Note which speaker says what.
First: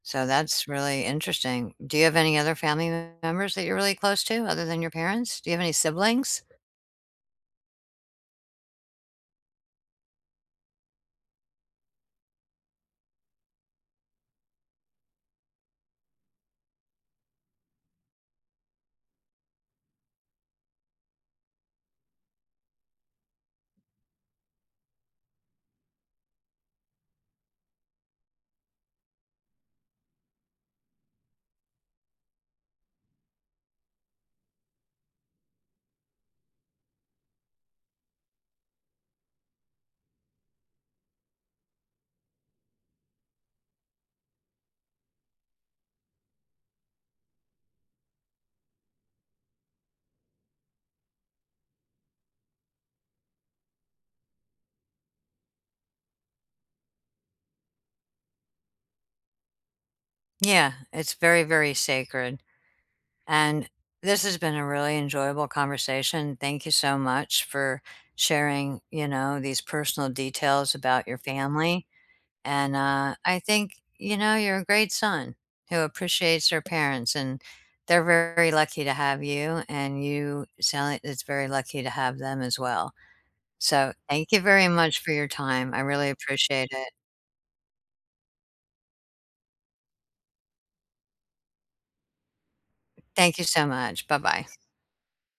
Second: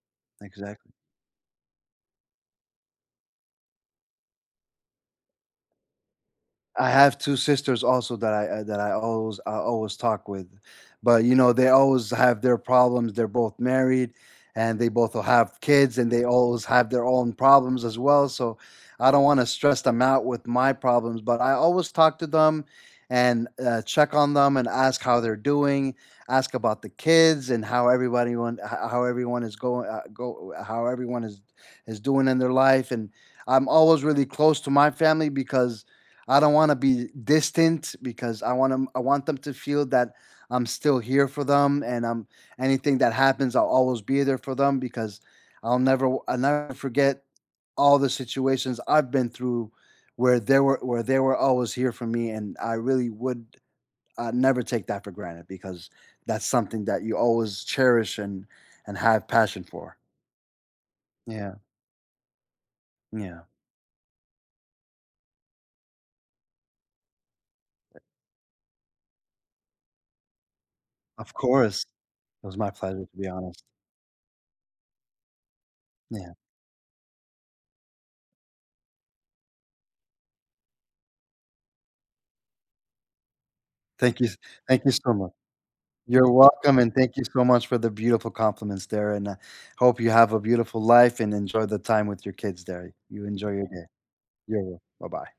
Speaker 1: So, that's
Speaker 2: Exactly.
Speaker 1: really interesting. Do you have any other family members that you're really close to, other than your parents? Do you have any siblings?
Speaker 2: I have 2 sisters also that I I that I always I always talk with, but, you know, they always have their problems, they're both married, and they both will have kids, and they always have their own problems as well, so I don't wanna stress them out with my problems, but I always talk to them, and, uh, check on them, and ask how they're doing, ask about the kids, and how everybody want ho how everyone is going, uh go uh, how everyone is is doing in their life, and I'm always really close to my family, because I don't wanna be distant, because I want 'em I want them to feel that I'm still here for them, and, um, anything that happens I'll always be there for them, because I'll never w I'll never forget all the situations I've been through where they were where they were always here for me, and I really would, uh, never take that for granted, because that's something that you always cherish, and and have passion for.
Speaker 1: Yeah, it's very,
Speaker 2: Yeah.
Speaker 1: very sacred,
Speaker 2: Yeah.
Speaker 1: and this has been a really enjoyable conversation. Thank you so much for sharing, you know, these personal details about your
Speaker 2: Of course,
Speaker 1: family,
Speaker 2: it was my
Speaker 1: and,
Speaker 2: pleasure,
Speaker 1: uh,
Speaker 2: to be
Speaker 1: I
Speaker 2: honest.
Speaker 1: think, you know, you're a great son who
Speaker 2: Yeah.
Speaker 1: appreciates their parents, and they're very lucky to have you, and you sound like it's very lucky to have them as well. So,
Speaker 2: Thank you
Speaker 1: thank
Speaker 2: s
Speaker 1: you very
Speaker 2: thank you
Speaker 1: much for
Speaker 2: so
Speaker 1: your
Speaker 2: much.
Speaker 1: time, I really
Speaker 2: You're
Speaker 1: appreciate
Speaker 2: welcome
Speaker 1: it.
Speaker 2: and thank you so much for the beautiful compliments there, and, uh, hope you have a beautiful life and enjoy the time with your kids there. You
Speaker 1: Thank you
Speaker 2: enjoy
Speaker 1: so
Speaker 2: your day.
Speaker 1: much. Bye bye.
Speaker 2: Yeah, yeah. Bye-bye.